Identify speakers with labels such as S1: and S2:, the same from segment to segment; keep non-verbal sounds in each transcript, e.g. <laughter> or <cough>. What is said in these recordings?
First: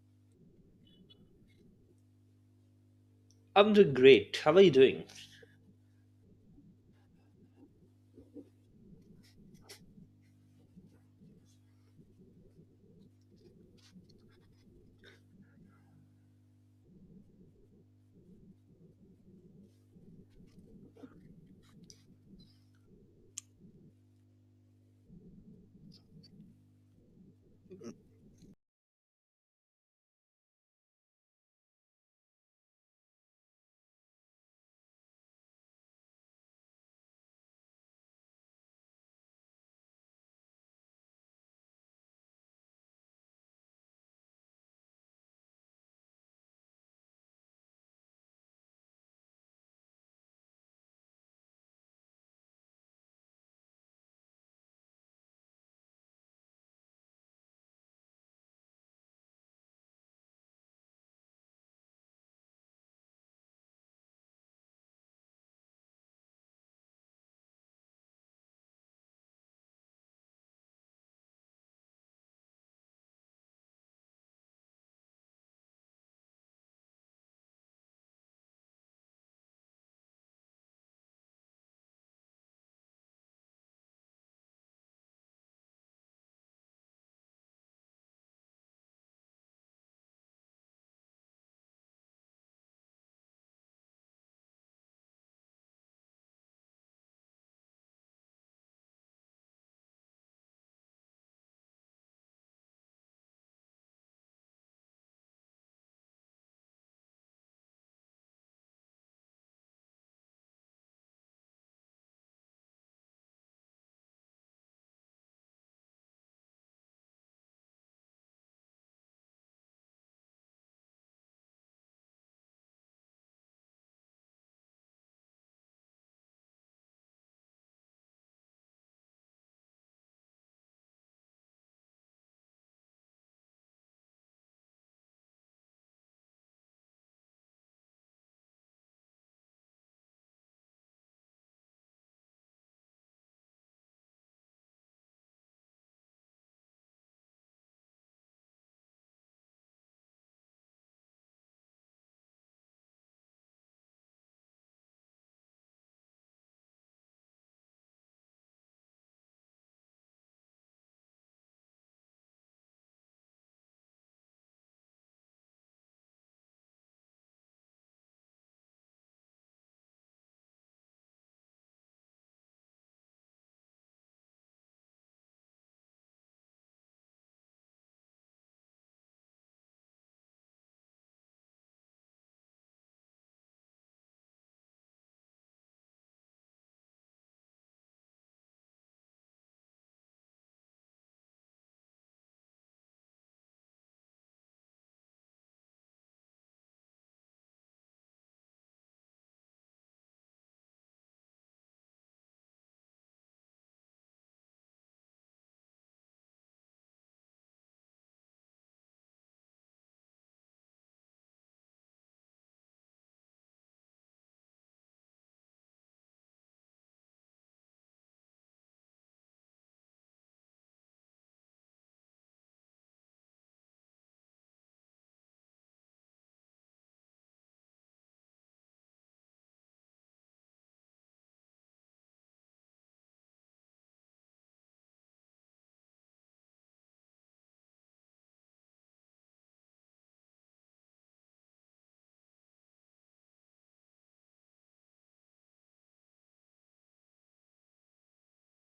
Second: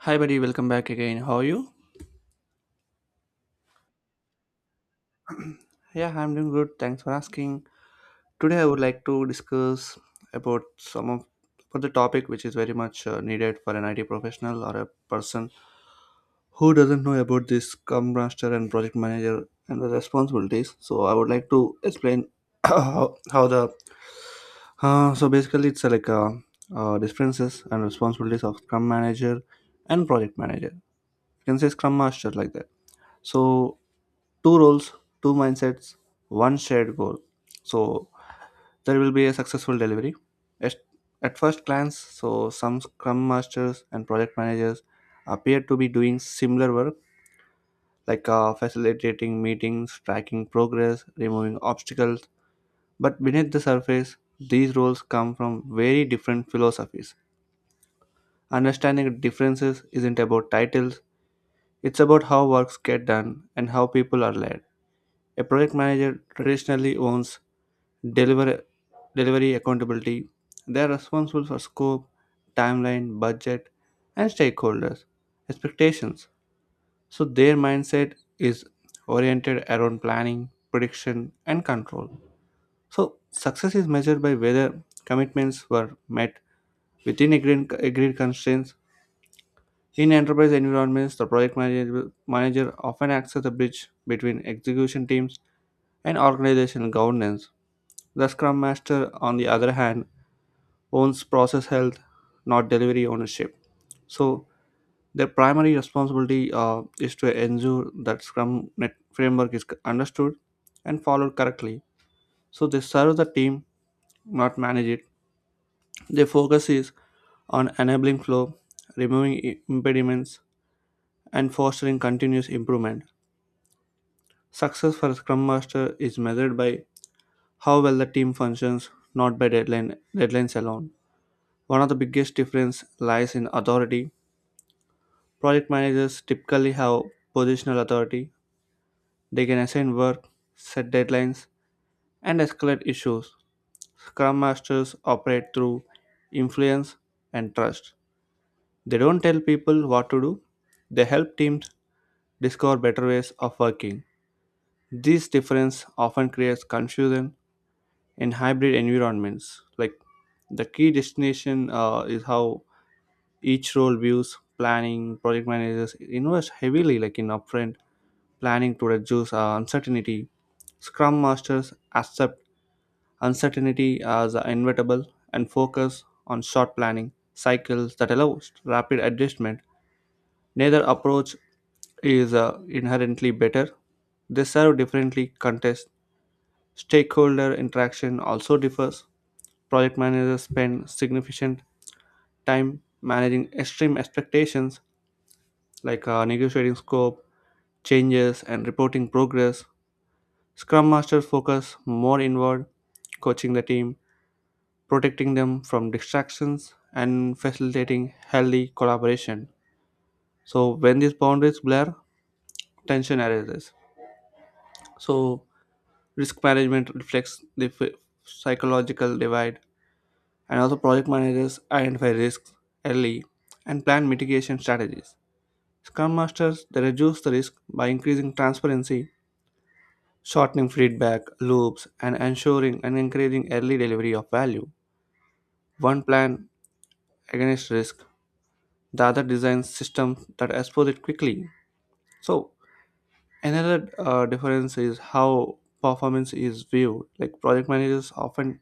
S1: Hi, buddy. Welcome back again. How are you?
S2: I'm doing great. How are you doing?
S1: <clears throat> Yeah, I'm doing good. Thanks for asking. Today, I would like to discuss about some of for the topic which is very much needed for an IT professional or a person who doesn't know about this Scrum Master and Project Manager and the responsibilities. So, I would like to explain <coughs> <clears throat> how the so basically it's like differences and responsibilities of Scrum Manager and Project Manager. You can say Scrum Master like that. So two roles, two mindsets, one shared goal. So there will be a successful delivery. At, at first glance, so some scrum masters and project managers appear to be doing similar work like facilitating meetings, tracking progress, removing obstacles. But beneath the surface, these roles come from very different philosophies. Understanding differences isn't about titles, it's about how works get done and how people are led. A project manager traditionally owns deliver, delivery accountability. They are responsible for scope, timeline, budget, and stakeholders' expectations. So their mindset is oriented around planning, prediction, and control. So success is measured by whether commitments were met within agreed constraints. In enterprise environments, the project manager often acts as a bridge between execution teams and organizational governance. The Scrum Master, on the other hand, owns process health, not delivery ownership. So their primary responsibility is to ensure that Scrum net framework is understood and followed correctly. So they serve the team, not manage it. Their focus is on enabling flow, removing impediments, and fostering continuous improvement. Success for a Scrum Master is measured by how well the team functions, not by deadlines alone. One of the biggest difference lies in authority. Project managers typically have positional authority. They can assign work, set deadlines, and escalate issues. Scrum masters operate through influence and trust. They don't tell people what to do, they help teams discover better ways of working. This difference often creates confusion in hybrid environments. Like the key destination is how each role views planning. Project managers invest heavily like in upfront planning to reduce uncertainty. Scrum masters accept uncertainty as inevitable and focus on short planning cycles that allow rapid adjustment. Neither approach is inherently better. They serve differently contests. Stakeholder interaction also differs. Project managers spend significant time managing extreme expectations like negotiating scope, changes, and reporting progress. Scrum Masters focus more inward, coaching the team, protecting them from distractions, and facilitating healthy collaboration. So, when these boundaries blur, tension arises. So, risk management reflects the psychological divide, and also project managers identify risks early and plan mitigation strategies. Scrum Masters they reduce the risk by increasing transparency, shortening feedback loops, and ensuring and encouraging early delivery of value. One plan against risk, the other designs systems that expose it quickly. So another difference is how performance is viewed. Like project managers often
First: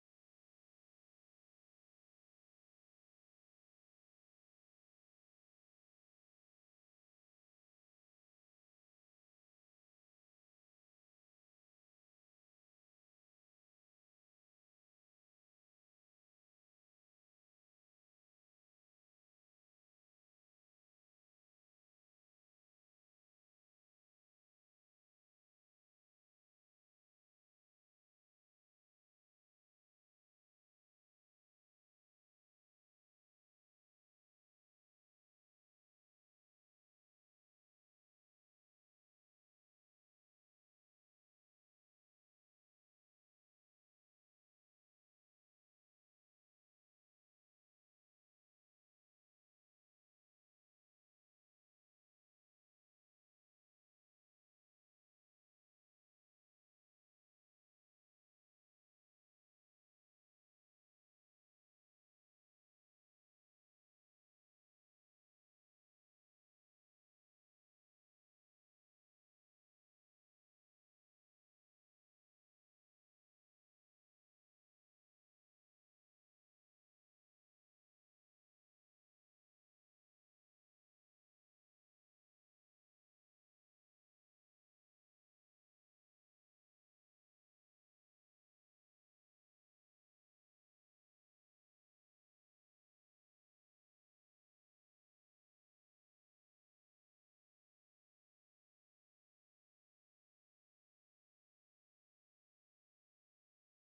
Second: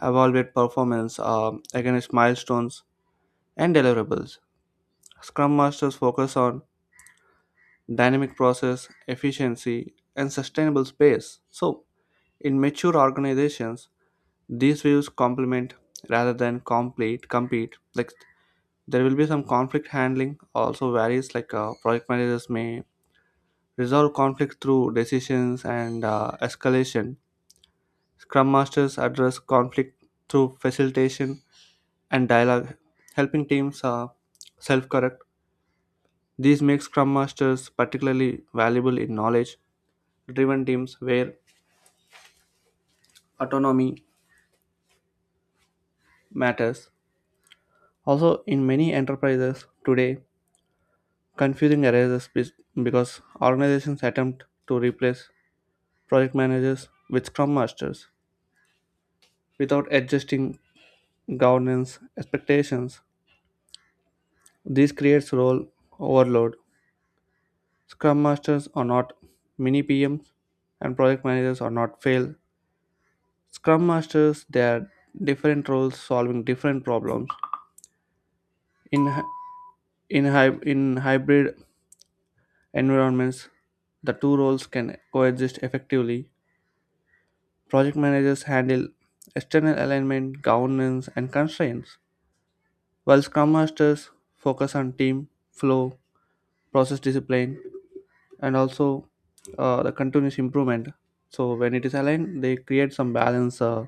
S1: evaluate performance against milestones and deliverables. Scrum masters focus on dynamic process, efficiency, and sustainable space. So in mature organizations, these views complement rather than complete compete. Like there will be some conflict handling also varies like project managers may resolve conflicts through decisions and escalation. Scrum masters address conflict through facilitation and dialogue, helping teams self-correct. These make Scrum masters particularly valuable in knowledge-driven teams where autonomy matters. Also, in many enterprises today, confusing arises because organizations attempt to replace project managers with scrum masters without adjusting governance expectations. This creates role overload. Scrum masters are not mini PMs and project managers are not fail. Scrum masters they are different roles solving different problems. In hy- in hybrid environments, the two roles can coexist effectively. Project managers handle external alignment, governance, and constraints, while Scrum Masters focus on team flow, process discipline, and also the continuous improvement. So when it is aligned, they create some balance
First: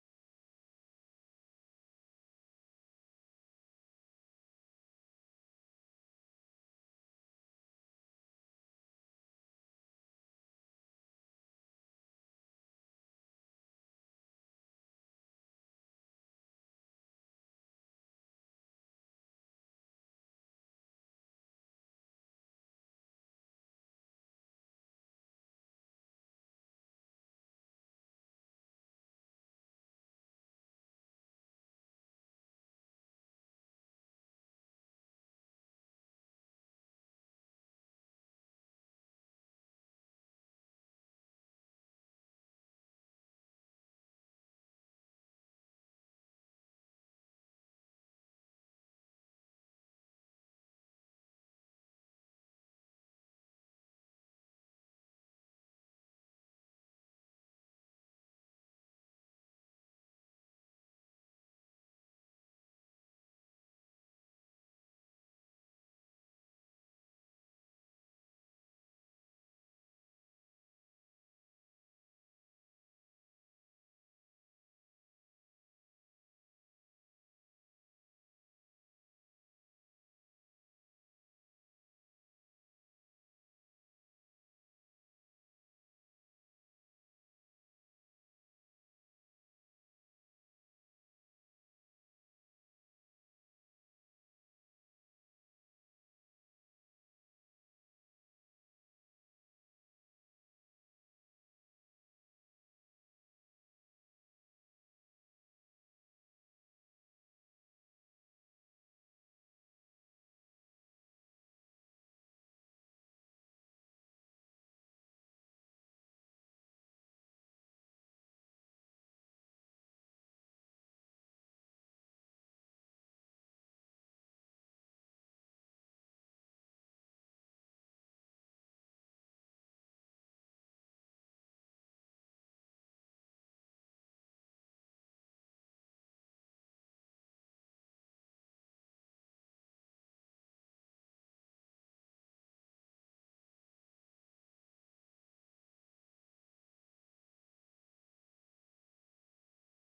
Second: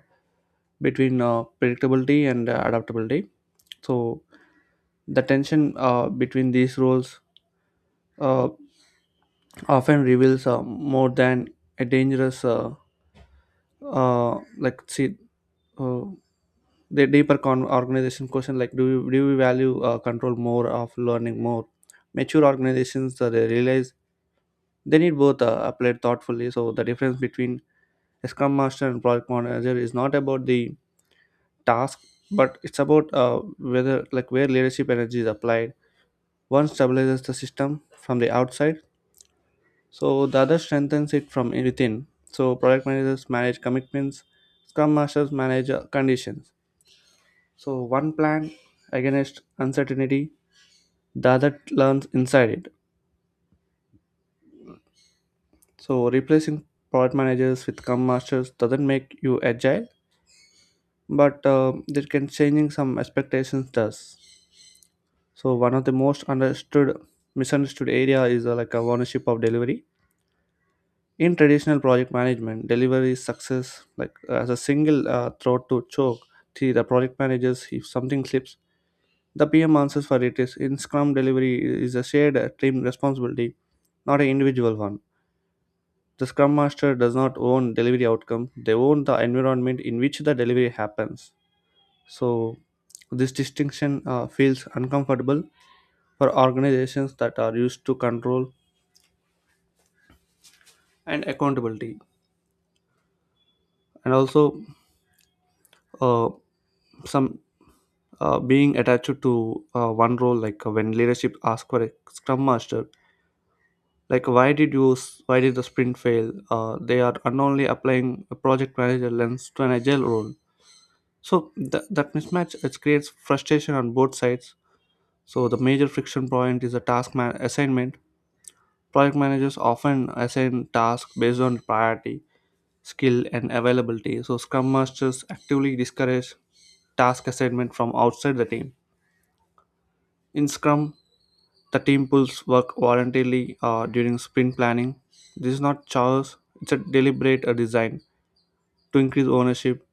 S1: between predictability and adaptability. So the tension between these roles uh, often reveals more than a uh, like see, uh, the deeper organization question like do we value control more of learning more? Mature organizations they realize they need both applied thoughtfully. So the difference between a scrum master and product manager is not about the task, but it's about whether like where leadership energy is applied. One stabilizes the system from the outside, so the other strengthens it from within. So product managers manage commitments, scrum masters manage conditions. So one plan against uncertainty, the other learns inside it. So replacing product managers with scrum masters doesn't make you agile but that can changing some expectations does. So one of the most understood misunderstood area is like a ownership of delivery. In traditional project management, delivery success like as a single throat to choke. See the project managers if something slips, the PM answers for it is in Scrum delivery is a shared team responsibility, not an individual one. The Scrum Master does not own delivery outcome; they own the environment in which the delivery happens. So, this distinction feels uncomfortable for organizations that are used to control and accountability, and also uh, some being attached to one role. Like when leadership asks for a scrum master, like why did the sprint fail? They are unknowingly applying a project manager lens to an agile role. So that mismatch it creates frustration on both sides. So the major friction point is the assignment. Project managers often assign tasks based on priority, skill, and availability, so Scrum Masters actively discourage task assignment from outside the team. In Scrum, the team pulls work voluntarily during sprint planning. This is not chores, it's a deliberate design to increase ownership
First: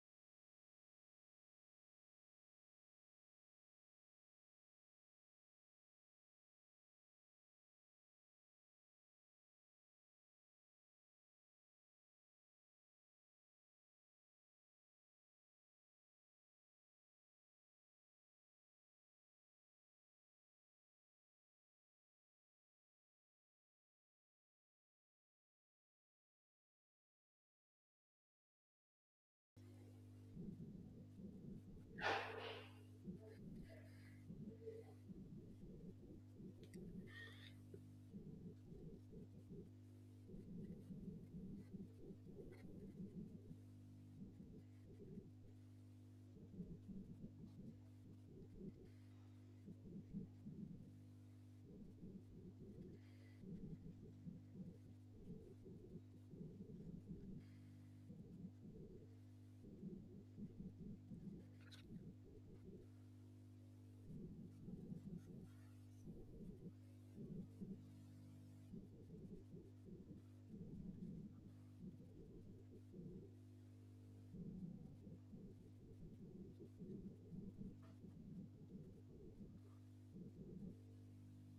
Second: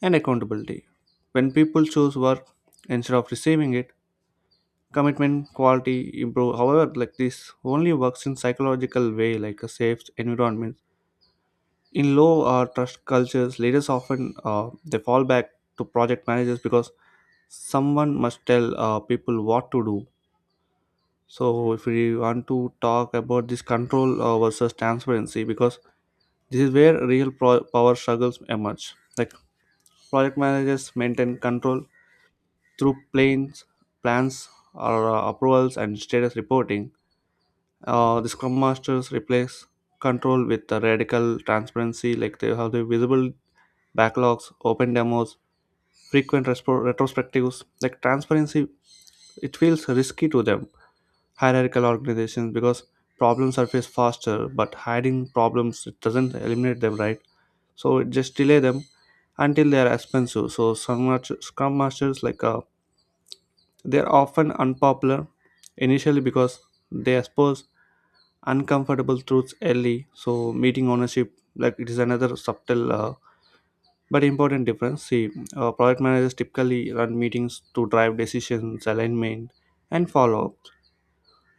S1: and accountability. When people choose work instead of receiving it, commitment quality improve. However, like this only works in psychological way, like a safe environment. In low trust cultures, leaders often they fall back to project managers because someone must tell people what to do. So if we want to talk about this control versus transparency, because this is where real power struggles emerge. Like project managers maintain control through plans or approvals and status reporting. The Scrum Masters replace control with a radical transparency, like they have the visible backlogs, open demos, frequent retrospectives. Like transparency, it feels risky to them, hierarchical organizations, because problems surface faster, but hiding problems it doesn't eliminate them, right? So it just delay them until they are expensive. So Scrum Masters, like they are often unpopular initially because they expose uncomfortable truths early. So meeting ownership like it is another subtle but important difference. See product managers typically run meetings to drive decisions alignment and follow-up.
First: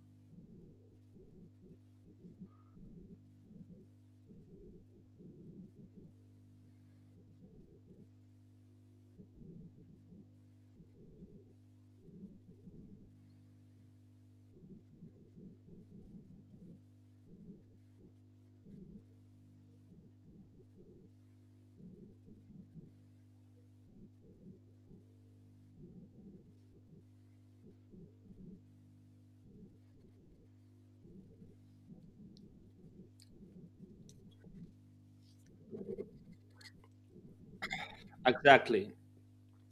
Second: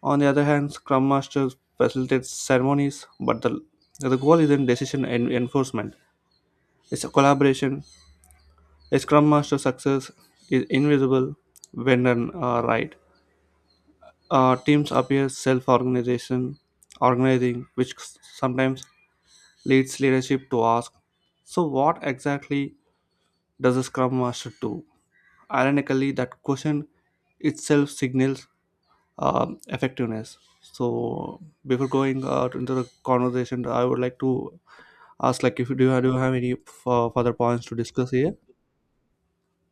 S1: On the other hand, scrum masters facilitate ceremonies but the goal isn't decision enforcement, it's a collaboration. A scrum master success is invisible when done right. Teams appear self-organization organizing, which sometimes leads leadership to ask, so what exactly does a Scrum Master do? Ironically, that question itself signals effectiveness. So, before going out into the conversation, I would like to ask, like, if you do you have any further points to discuss here?
S2: Exactly.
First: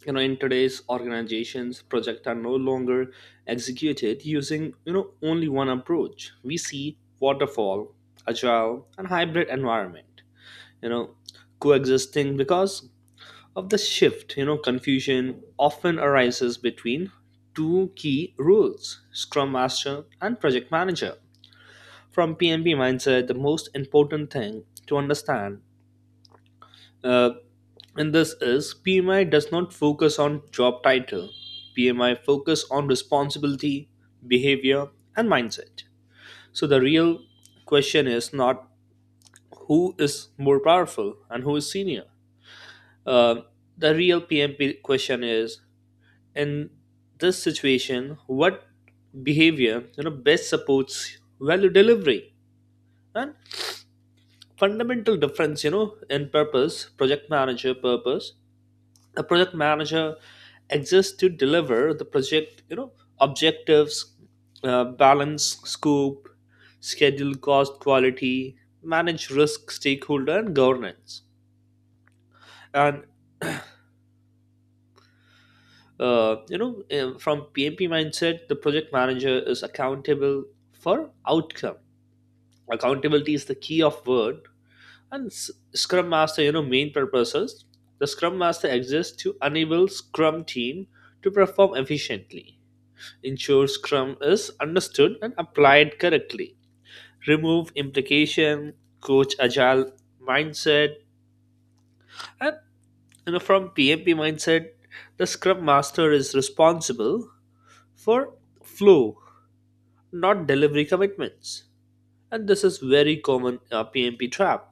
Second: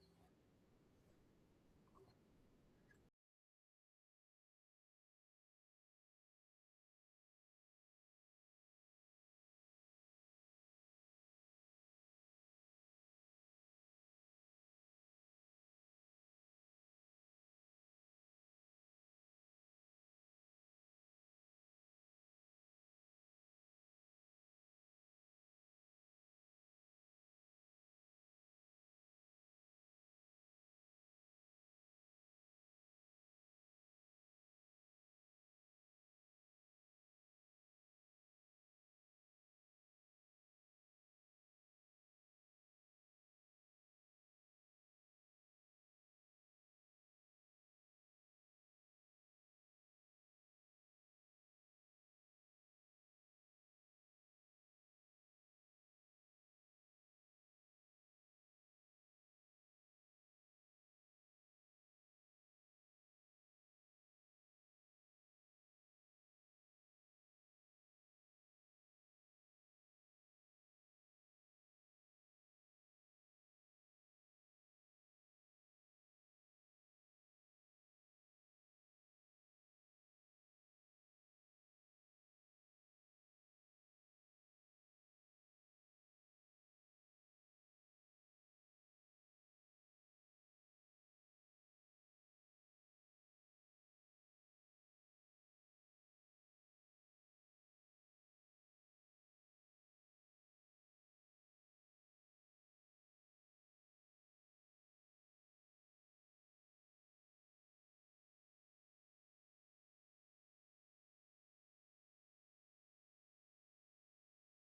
S2: In today's organizations, projects are no longer executed using, only one approach. We see waterfall, agile, and hybrid environment, you know, coexisting because of the shift. Confusion often arises between two key roles, Scrum Master and Project Manager. From PMP mindset, the most important thing to understand Uh, and this is PMI does not focus on job title. PMI focus on responsibility, behavior, and mindset. So the real question is not who is more powerful and who is senior. Uh, the real PMP question is, in this situation, what behavior best supports value delivery. And fundamental difference, in purpose project manager purpose, a project manager exists to deliver the project, objectives, balance scope, schedule, cost, quality, manage risk, stakeholder, and governance. And from PMP mindset, the project manager is accountable for outcome. Accountability is the key of word. And scrum master, main purposes, the scrum master exists to enable scrum team to perform efficiently, ensure Scrum is understood and applied correctly, remove implication, coach agile mindset. And from PMP mindset, the Scrum Master is responsible for flow, not delivery commitments. And this is very common PMP trap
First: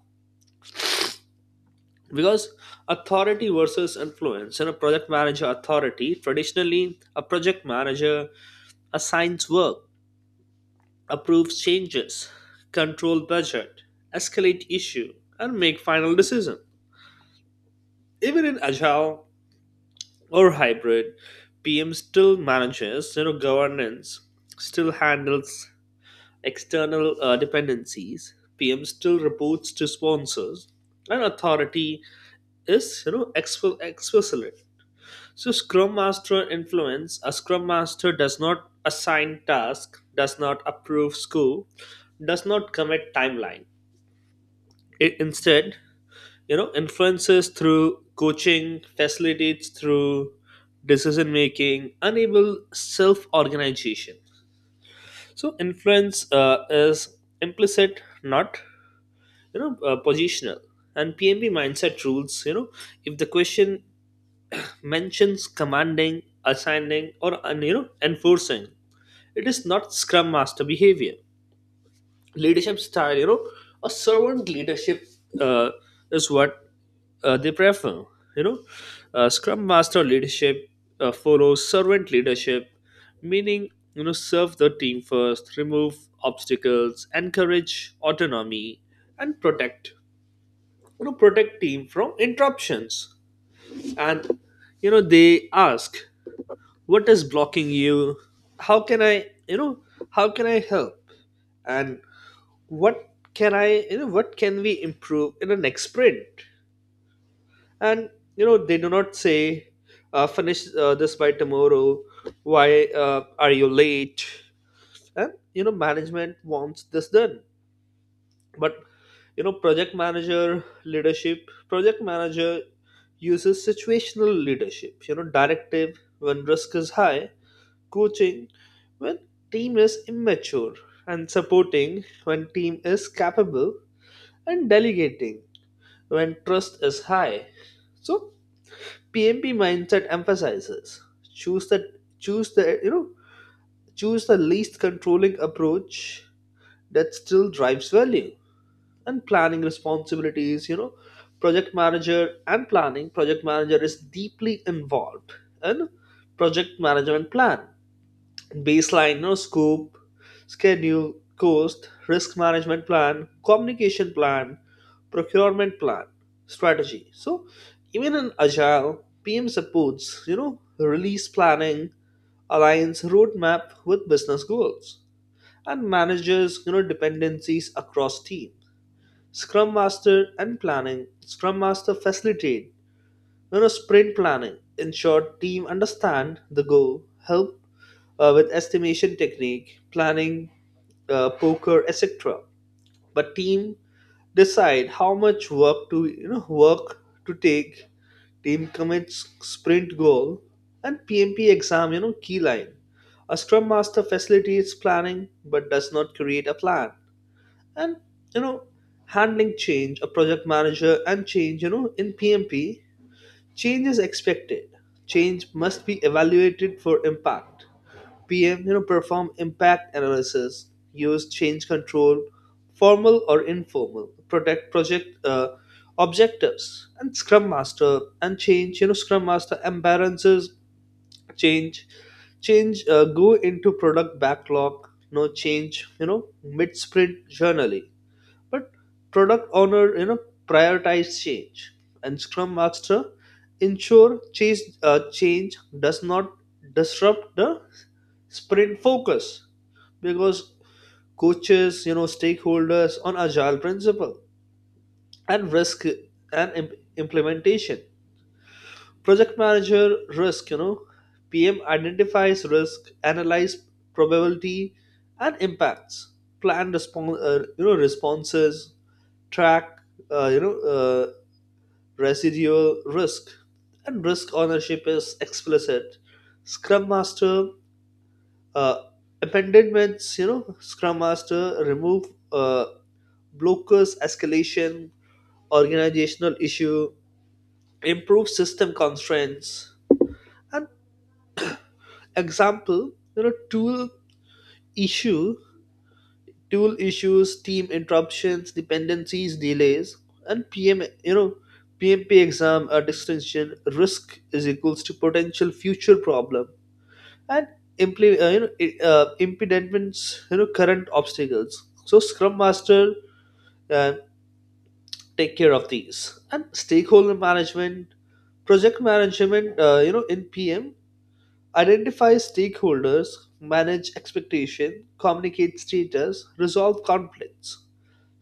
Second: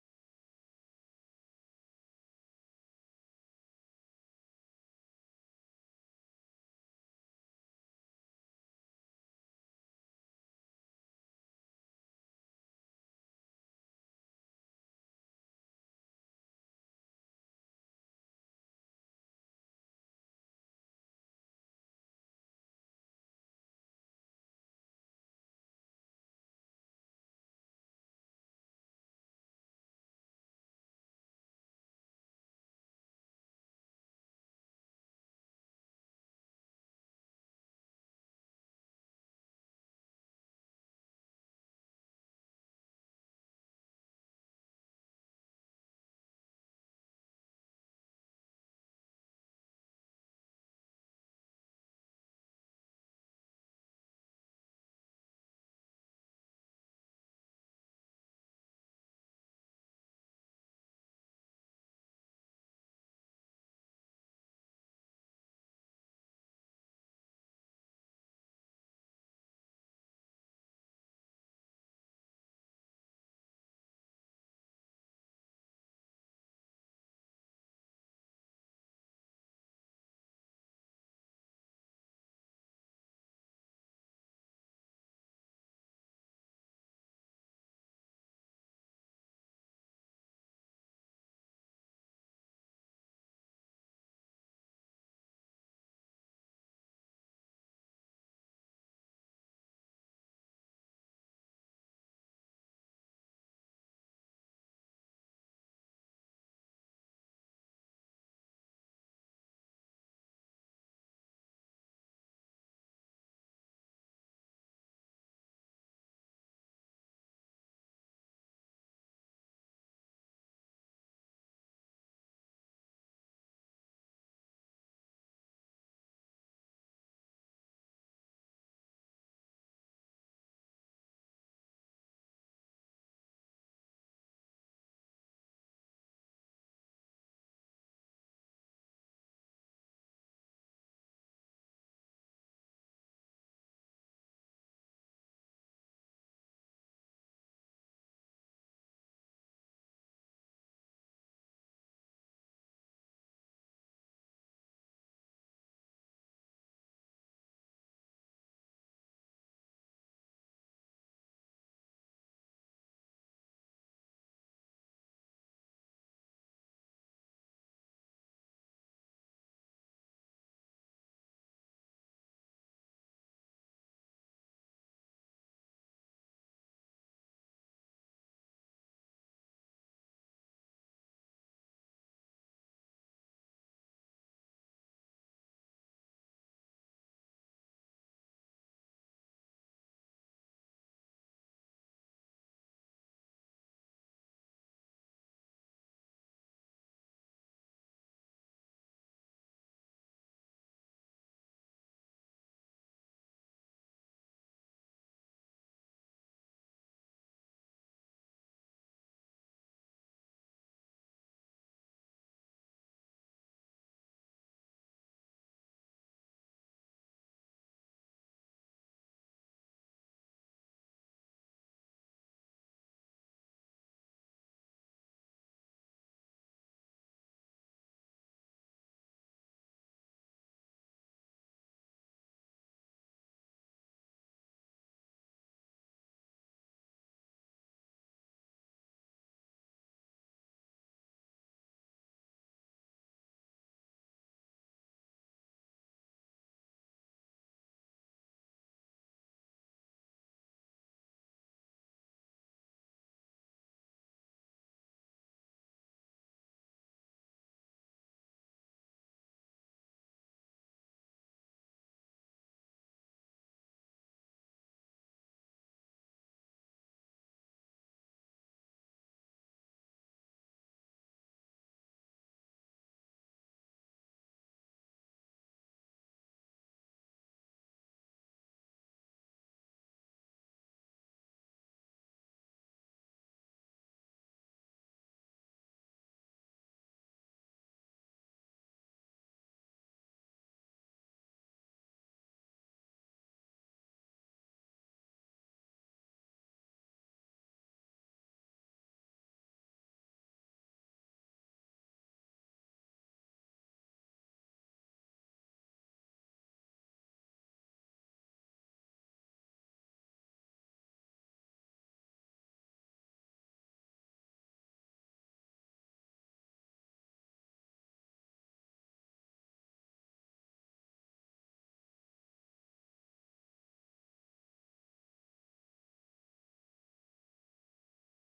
S2: because authority versus influence. In a project manager authority, traditionally a project manager assigns work, approve changes, control budget, escalate issue, and make final decision. Even in agile or hybrid, PM still manages, governance, still handles external dependencies. PM still reports to sponsors, and authority is explicit. So Scrum Master influence, a Scrum Master does not assign task, does not approve scope, does not commit timeline. Instead influences through coaching, facilitates through decision making, enable self organization. So influence is implicit, not positional. And pmb mindset rules, if the question mentions commanding, assigning, or enforcing, it is not scrum master behavior. Leadership style, a servant leadership uh, is what they prefer. you know Scrum master leadership follows servant leadership, meaning serve the team first, remove obstacles, encourage autonomy, and protect, protect team from interruptions. And they ask, what is blocking you? How can I you know how can I help? And what can what can we improve in the next sprint? And they do not say, finish this by tomorrow. Why are you late? And management wants this done. But project manager leadership, project manager uses situational leadership. Directive when risk is high, coaching when team is immature, and supporting when team is capable, and delegating when trust is high. So PMP mindset emphasizes, choose the choose the choose the least controlling approach that still drives value. And planning responsibilities, project manager and planning, project manager is deeply involved in project management plan, baseline, no scope, schedule, cost, risk management plan, communication plan, procurement plan, strategy. So even in agile, PM supports, release planning, aligns roadmap with business goals, and manages, dependencies across team. Scrum Master and planning, Scrum Master facilitate, sprint planning, ensure team understand the goal, help with estimation technique, planning, poker, etc. But team decide how much work to work to take. Team commits sprint goal and PMP exam. Key line. A scrum master facilitates planning but does not create a plan. And you know handling change. A project manager and change. In PMP, change is expected. Change must be evaluated for impact. PM, perform impact analysis, use change control, formal or informal, protect project objectives. And Scrum Master and change. Scrum Master embalances change, change go into product backlog. No change. Mid sprint journally, but product owner, prioritize change, and Scrum Master ensure change does not disrupt the sprint focus because coaches, stakeholders on agile principle and risk and implementation. Project manager risk, PM identifies risk, analyze probability and impacts, plan responses, track uh, you know uh, residual risk. And risk ownership is explicit. Scrum master uh, abandonments, scrum master remove uh, blockers, escalation, organizational issue, improve system constraints. And example, tool issue, tool issues, team interruptions, dependencies, delays. And PM, PMP exam or extension risk is equals to potential future problem. And impediments, current obstacles. So Scrum Master uh, take care of these. And stakeholder management, project management, in PM identify stakeholders, manage expectation, communicate status, resolve conflicts.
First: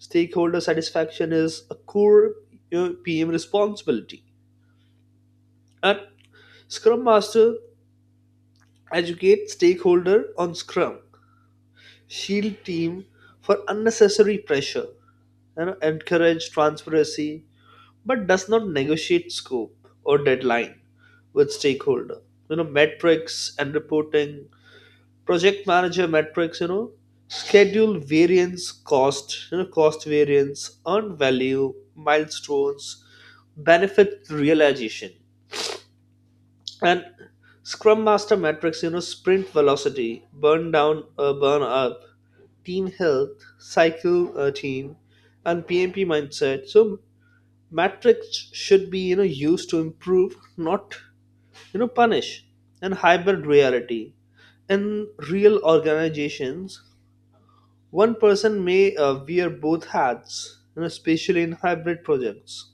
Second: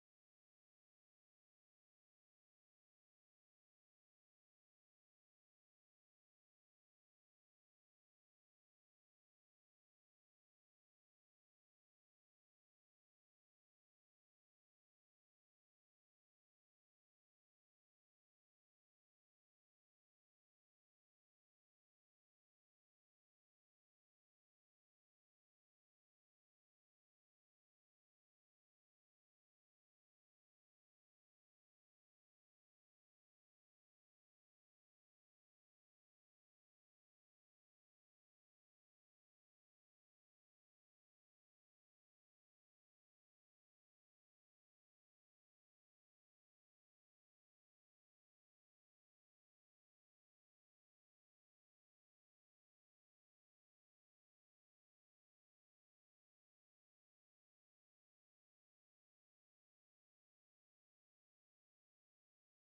S2: Stakeholder satisfaction is a core PM responsibility. And Scrum Master educate stakeholder on Scrum, shield team for unnecessary pressure, and encourage transparency, but does not negotiate scope or deadline with stakeholder. Metrics and reporting, project manager metrics, schedule variance, cost, cost variance, earned value, milestones, benefit realization. And scrum master metrics, sprint velocity, burn down, burn up, team health, cycle team. And pmp mindset, so metrics should be used to improve, not punish. And hybrid reality, in real organizations, one person may wear both hats, especially in hybrid projects.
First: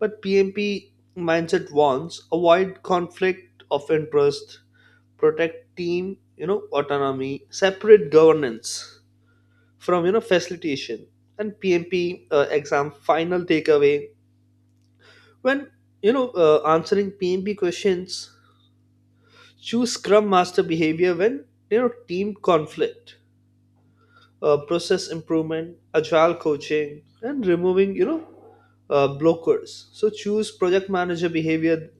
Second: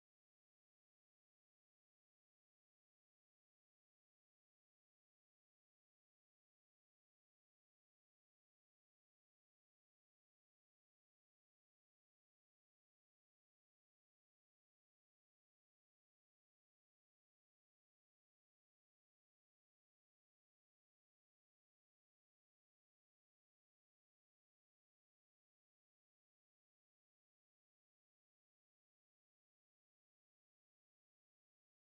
S2: But PMP mindset wants avoid conflict of interest, protect team, autonomy, separate governance from facilitation. And PMP exam final takeaway, when answering PMP questions, choose Scrum Master behavior when, team conflict, process improvement, agile coaching, and removing blockers. So choose project manager behavior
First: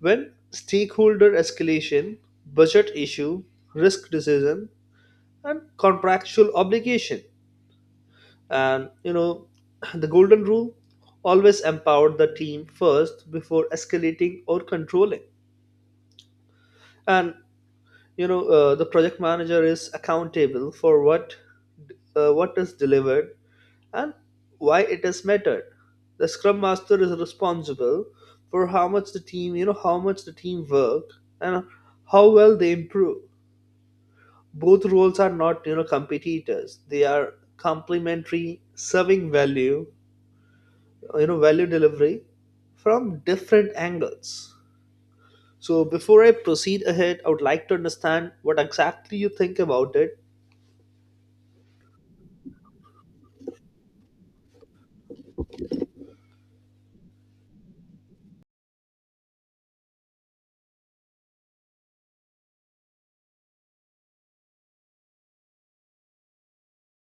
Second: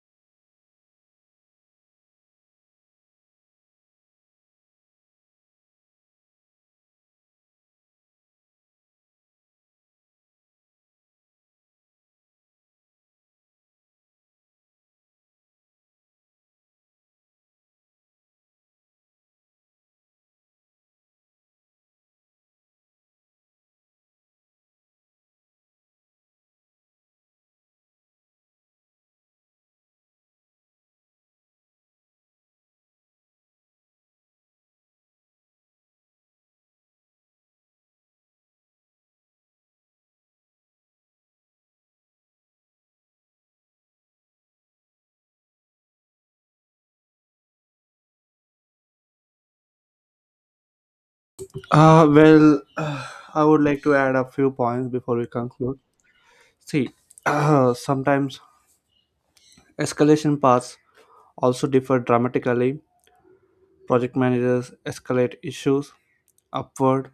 S2: when stakeholder escalation, budget issue, risk decision, and contractual obligation. And <clears throat> the golden rule, always empower the team first before escalating or controlling. And the project manager is accountable for what is delivered and why it is mattered. The scrum master is responsible for how much the team work and how well they improve. Both roles are not competitors, they are complementary, serving value, value delivery from different angles. So before I proceed ahead, I would like to understand what exactly you think about it.
S1: Well, <sighs> I would like to add a few points before we conclude. See, <clears throat> sometimes escalation paths also differ dramatically. Project managers escalate issues upward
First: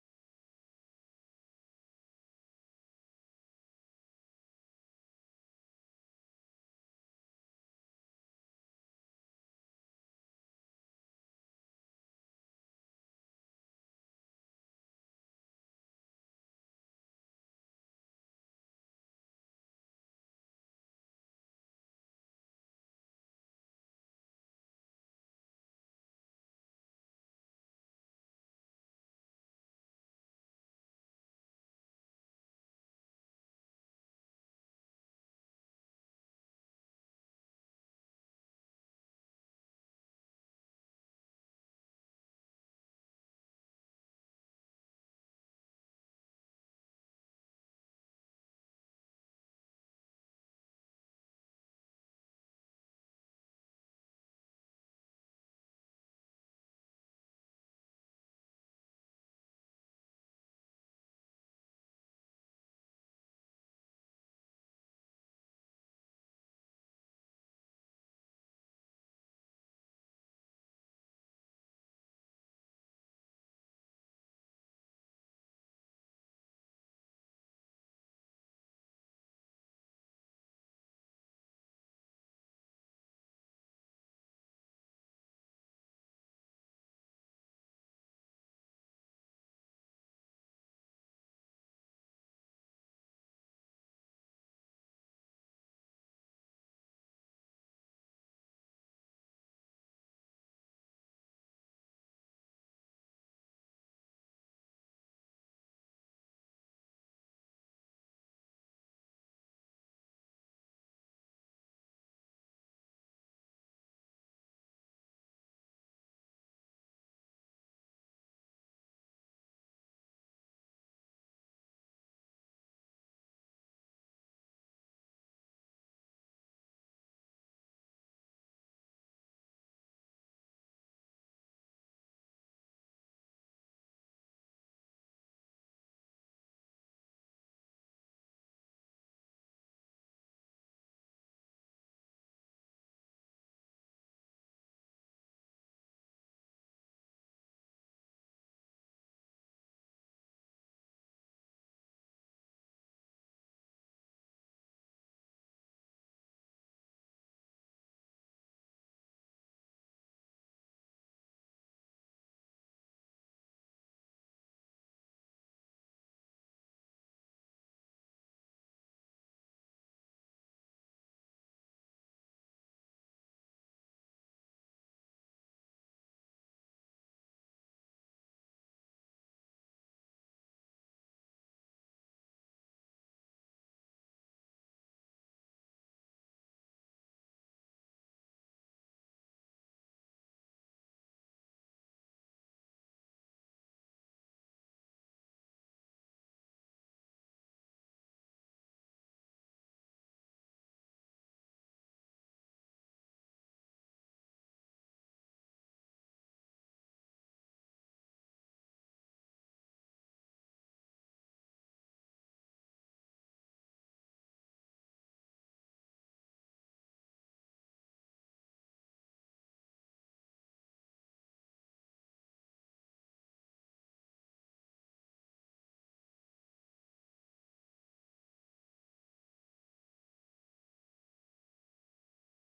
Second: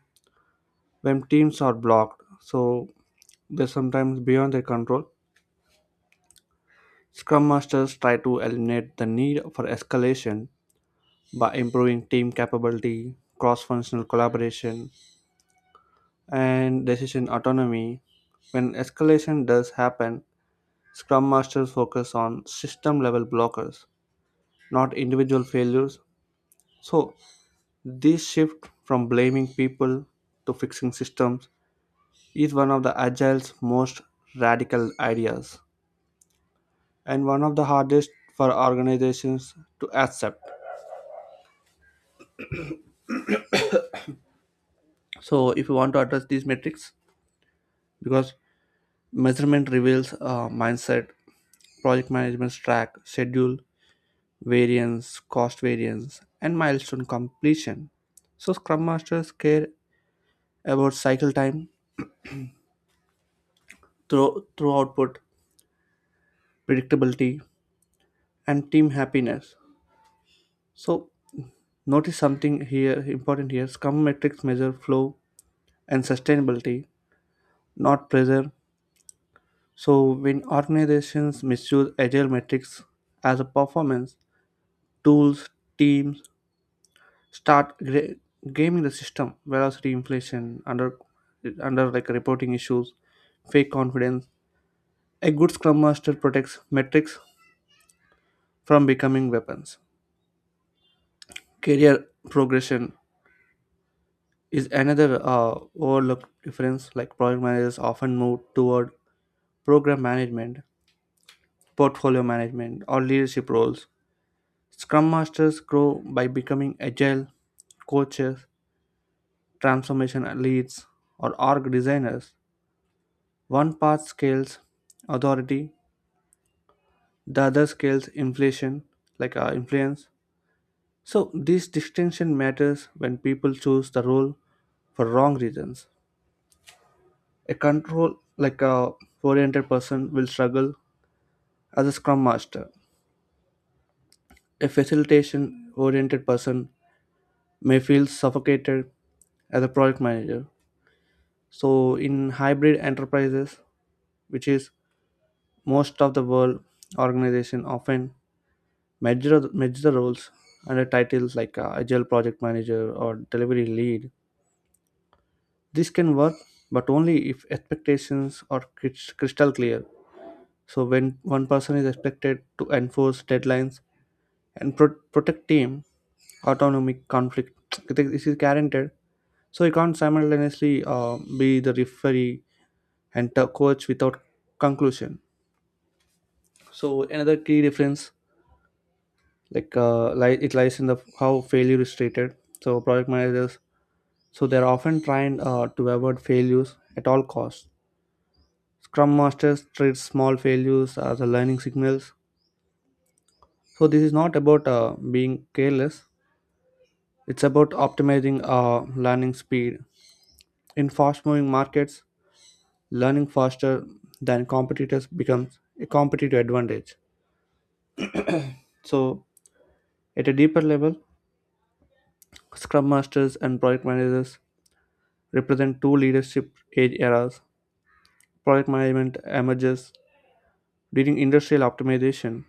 S1: when teams are blocked, so they're sometimes beyond their control. Scrum masters try to eliminate the need for escalation by improving team capability, cross functional collaboration, and decision autonomy. When escalation does happen, Scrum Masters focus on system level blockers, not individual failures. So, this shift from blaming people to fixing systems is one of the Agile's most radical ideas and one of the hardest for organizations to accept. So, if you want to address these metrics, because measurement reveals mindset, project management's track, schedule, variance, cost variance, and milestone completion. So Scrum Masters care about cycle time, throw output, predictability, and team happiness. So, notice something here important here, scrum metrics measure flow and sustainability, not pressure. So, when organizations misuse agile metrics as a performance, tools, teams start gra- gaming the system, velocity, inflation, under under like reporting issues, fake confidence. A good scrum master protects metrics from becoming weapons. Career progression is another overlooked difference. Like project managers often move toward program management, portfolio management, or leadership roles. Scrum masters grow by becoming agile coaches, transformation leads, or org designers. One path scales authority, the other scales inflation, like influence. So this distinction matters when people choose the role for wrong reasons. A control like a oriented person will struggle as a scrum master. A facilitation oriented person may feel suffocated as a product manager. So in hybrid enterprises, which is most of the world, organization often measure the roles under titles like agile project manager or delivery lead. This can work, but only if expectations are crystal clear. So when one person is expected to enforce deadlines and protect team autonomy, conflict <tsk> this is guaranteed. So you can't simultaneously be the referee and the coach without conclusion. So another key difference, like it lies in the how failure is treated. So project managers so they're often trying to avoid failures at all costs. Scrum masters treat small failures as a learning signals. So this is not about being careless, it's about optimizing learning speed. In fast moving markets, learning faster than competitors becomes a competitive advantage. So, at a deeper level, Scrum Masters and Project Managers represent two leadership age eras. Project management emerges during industrial optimization,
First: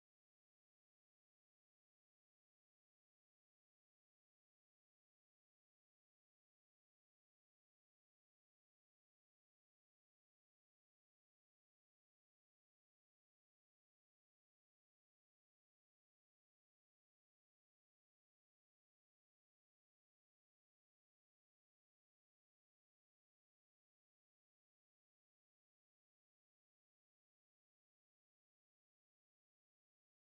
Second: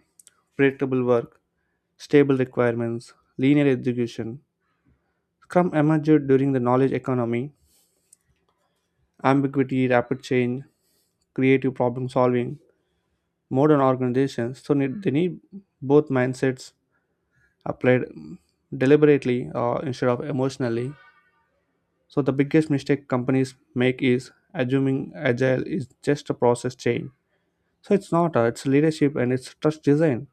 S1: predictable work, stable requirements, linear execution. Scrum emerged during the knowledge economy, ambiguity, rapid change, creative problem solving. Modern organizations so they need both mindsets applied deliberately instead of emotionally. So, the biggest mistake companies make is assuming agile is just a process change. So, it's not, it's leadership and it's trust design,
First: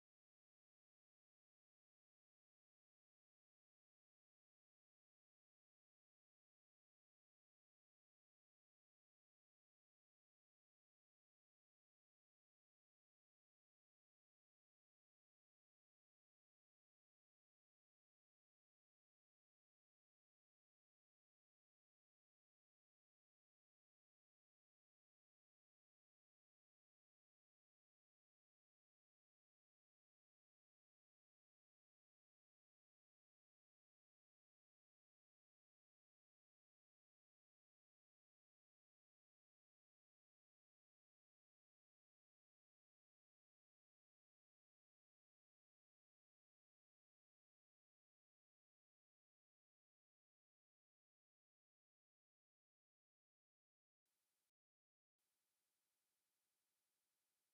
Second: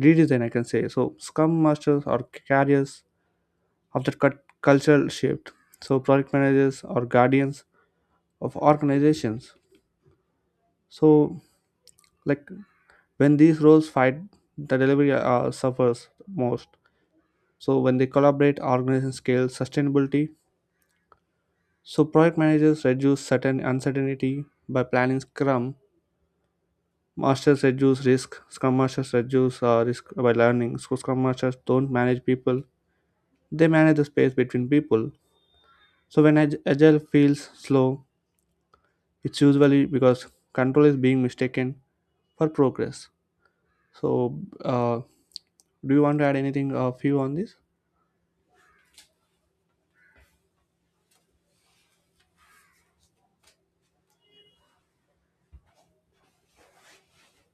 S1: redesign, I can say. So, scrum masters are carriers of that cultural shift. So, project managers are guardians of organizations. So, like when these roles fight, the delivery suffers most. So, when they collaborate, organization scale sustainability. So project managers reduce certain uncertainty by planning Scrum. Masters reduce risk. Scrum masters reduce risk by learning. So Scrum masters don't manage people; they manage the space between people. So when agile feels slow, it's usually because control is being mistaken for progress. So, do you want to add anything of you on this?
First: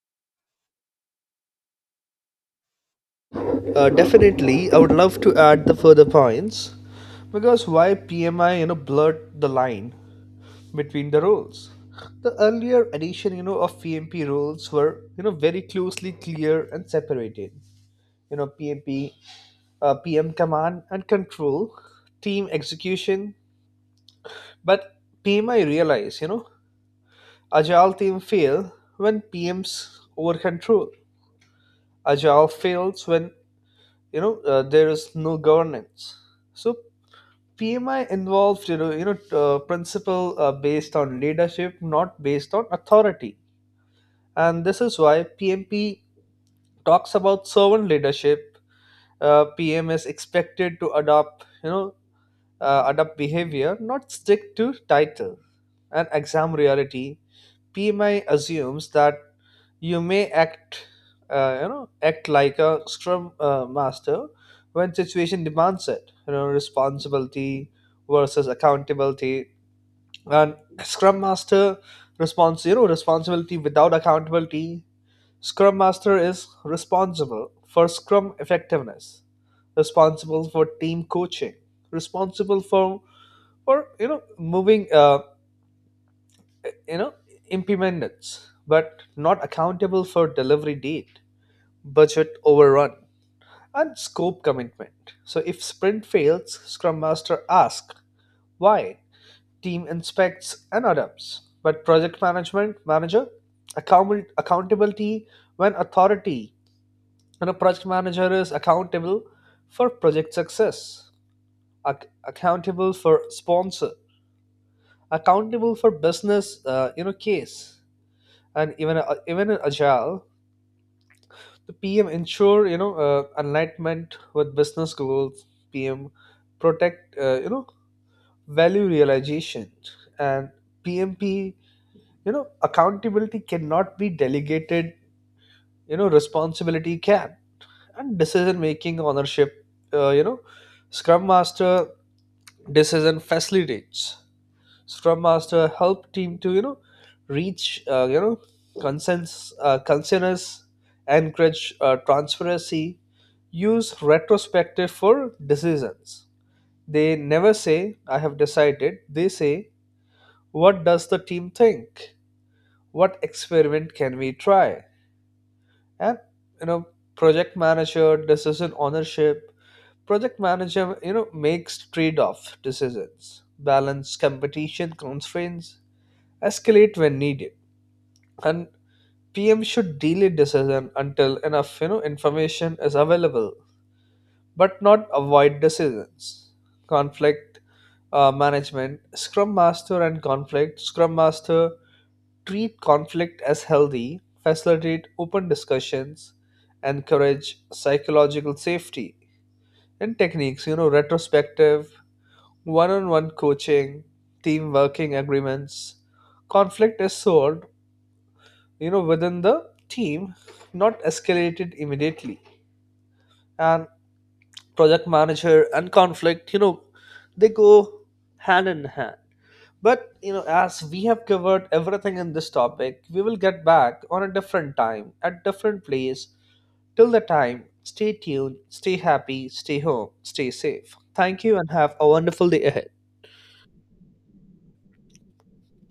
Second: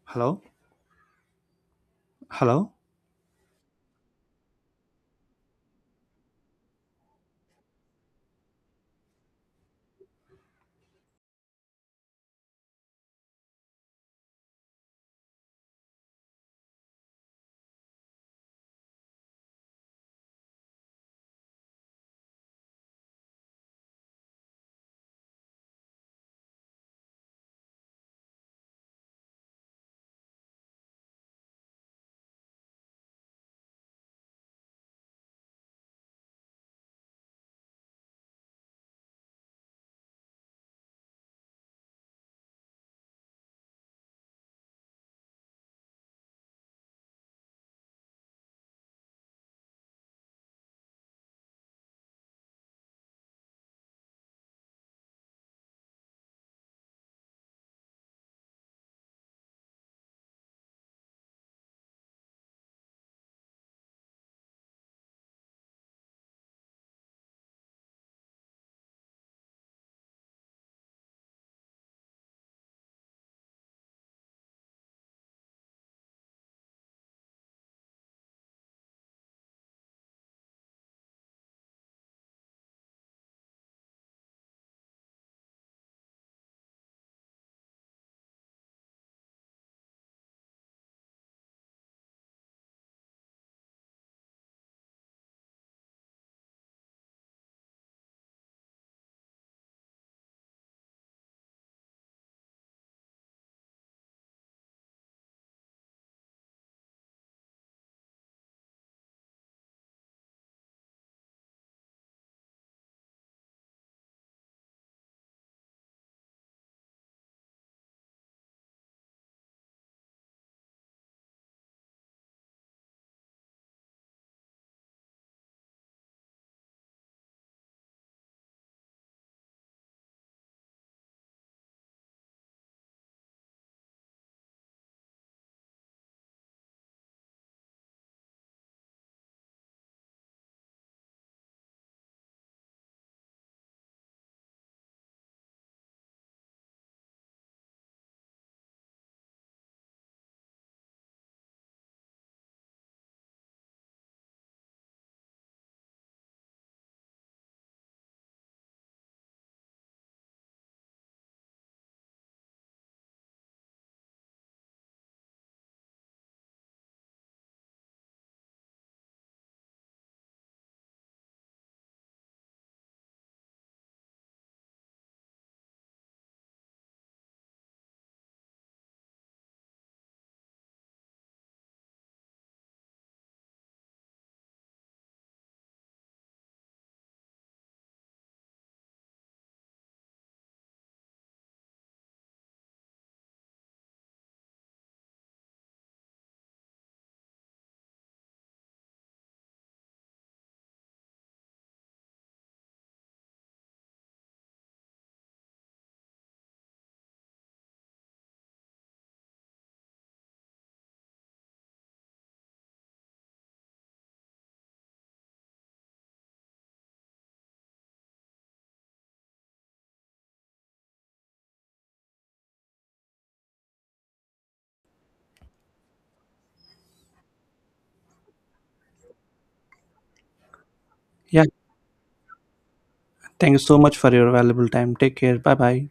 S1: Hello, hello.
S2: Definitely, I would love to add the further points. Because why PMI blurred the line between the roles, the earlier edition, of PMP roles were very closely clear and separated. PMP, PM command and control, team execution. But PMI realize, agile team fail when PM's over control. Agile fails when there is no governance. So PMI involves, principle, based on leadership, not based on authority. And this is why PMP talks about servant leadership. PM is expected to adopt you know adapt behavior, not stick to title. And exam reality, PMI assumes that you may act like a scrum master when situation demands it. Responsibility versus accountability. And scrum master responsibility without accountability. Scrum master is responsible for scrum effectiveness, responsible for team coaching, responsible for or moving you know impediments, but not accountable for delivery date, budget overrun, and scope commitment. So if sprint fails, scrum master asks why. Team inspects and adapts. But project management manager accountability when authority. And a project manager is accountable for project success, accountable for sponsor, accountable for business, case. And even in agile, the PM ensure, alignment with business goals, PM protect, value realization. And PMP, accountability cannot be delegated, responsibility can. And decision making ownership, uh, you know scrum master decision facilitates, Scrum Master help team to reach consensus, encourage transparency, use retrospective for decisions. They never say I have decided. They say, what does the team think? What experiment can we try? And you know project manager decision ownership, project manager makes trade-off decisions, balance competition constraints, escalate when needed. And PM should delay decision until enough information is available, but not avoid decisions. Conflict management, Scrum Master and conflict. Scrum Master treat conflict as healthy, facilitate open discussions, encourage psychological safety. And techniques, retrospective, one-on-one coaching, team working agreements. Conflict is solved within the team, not escalated immediately. And project manager and conflict, they go hand in hand. But as we have covered everything in this topic, we will get back on a different time at different place. Till the time, stay tuned, stay happy, stay home, stay safe. Thank
S1: Yeah.
S2: you and have a wonderful day ahead.
S1: Thank you so much for your valuable time. Take care. Bye bye.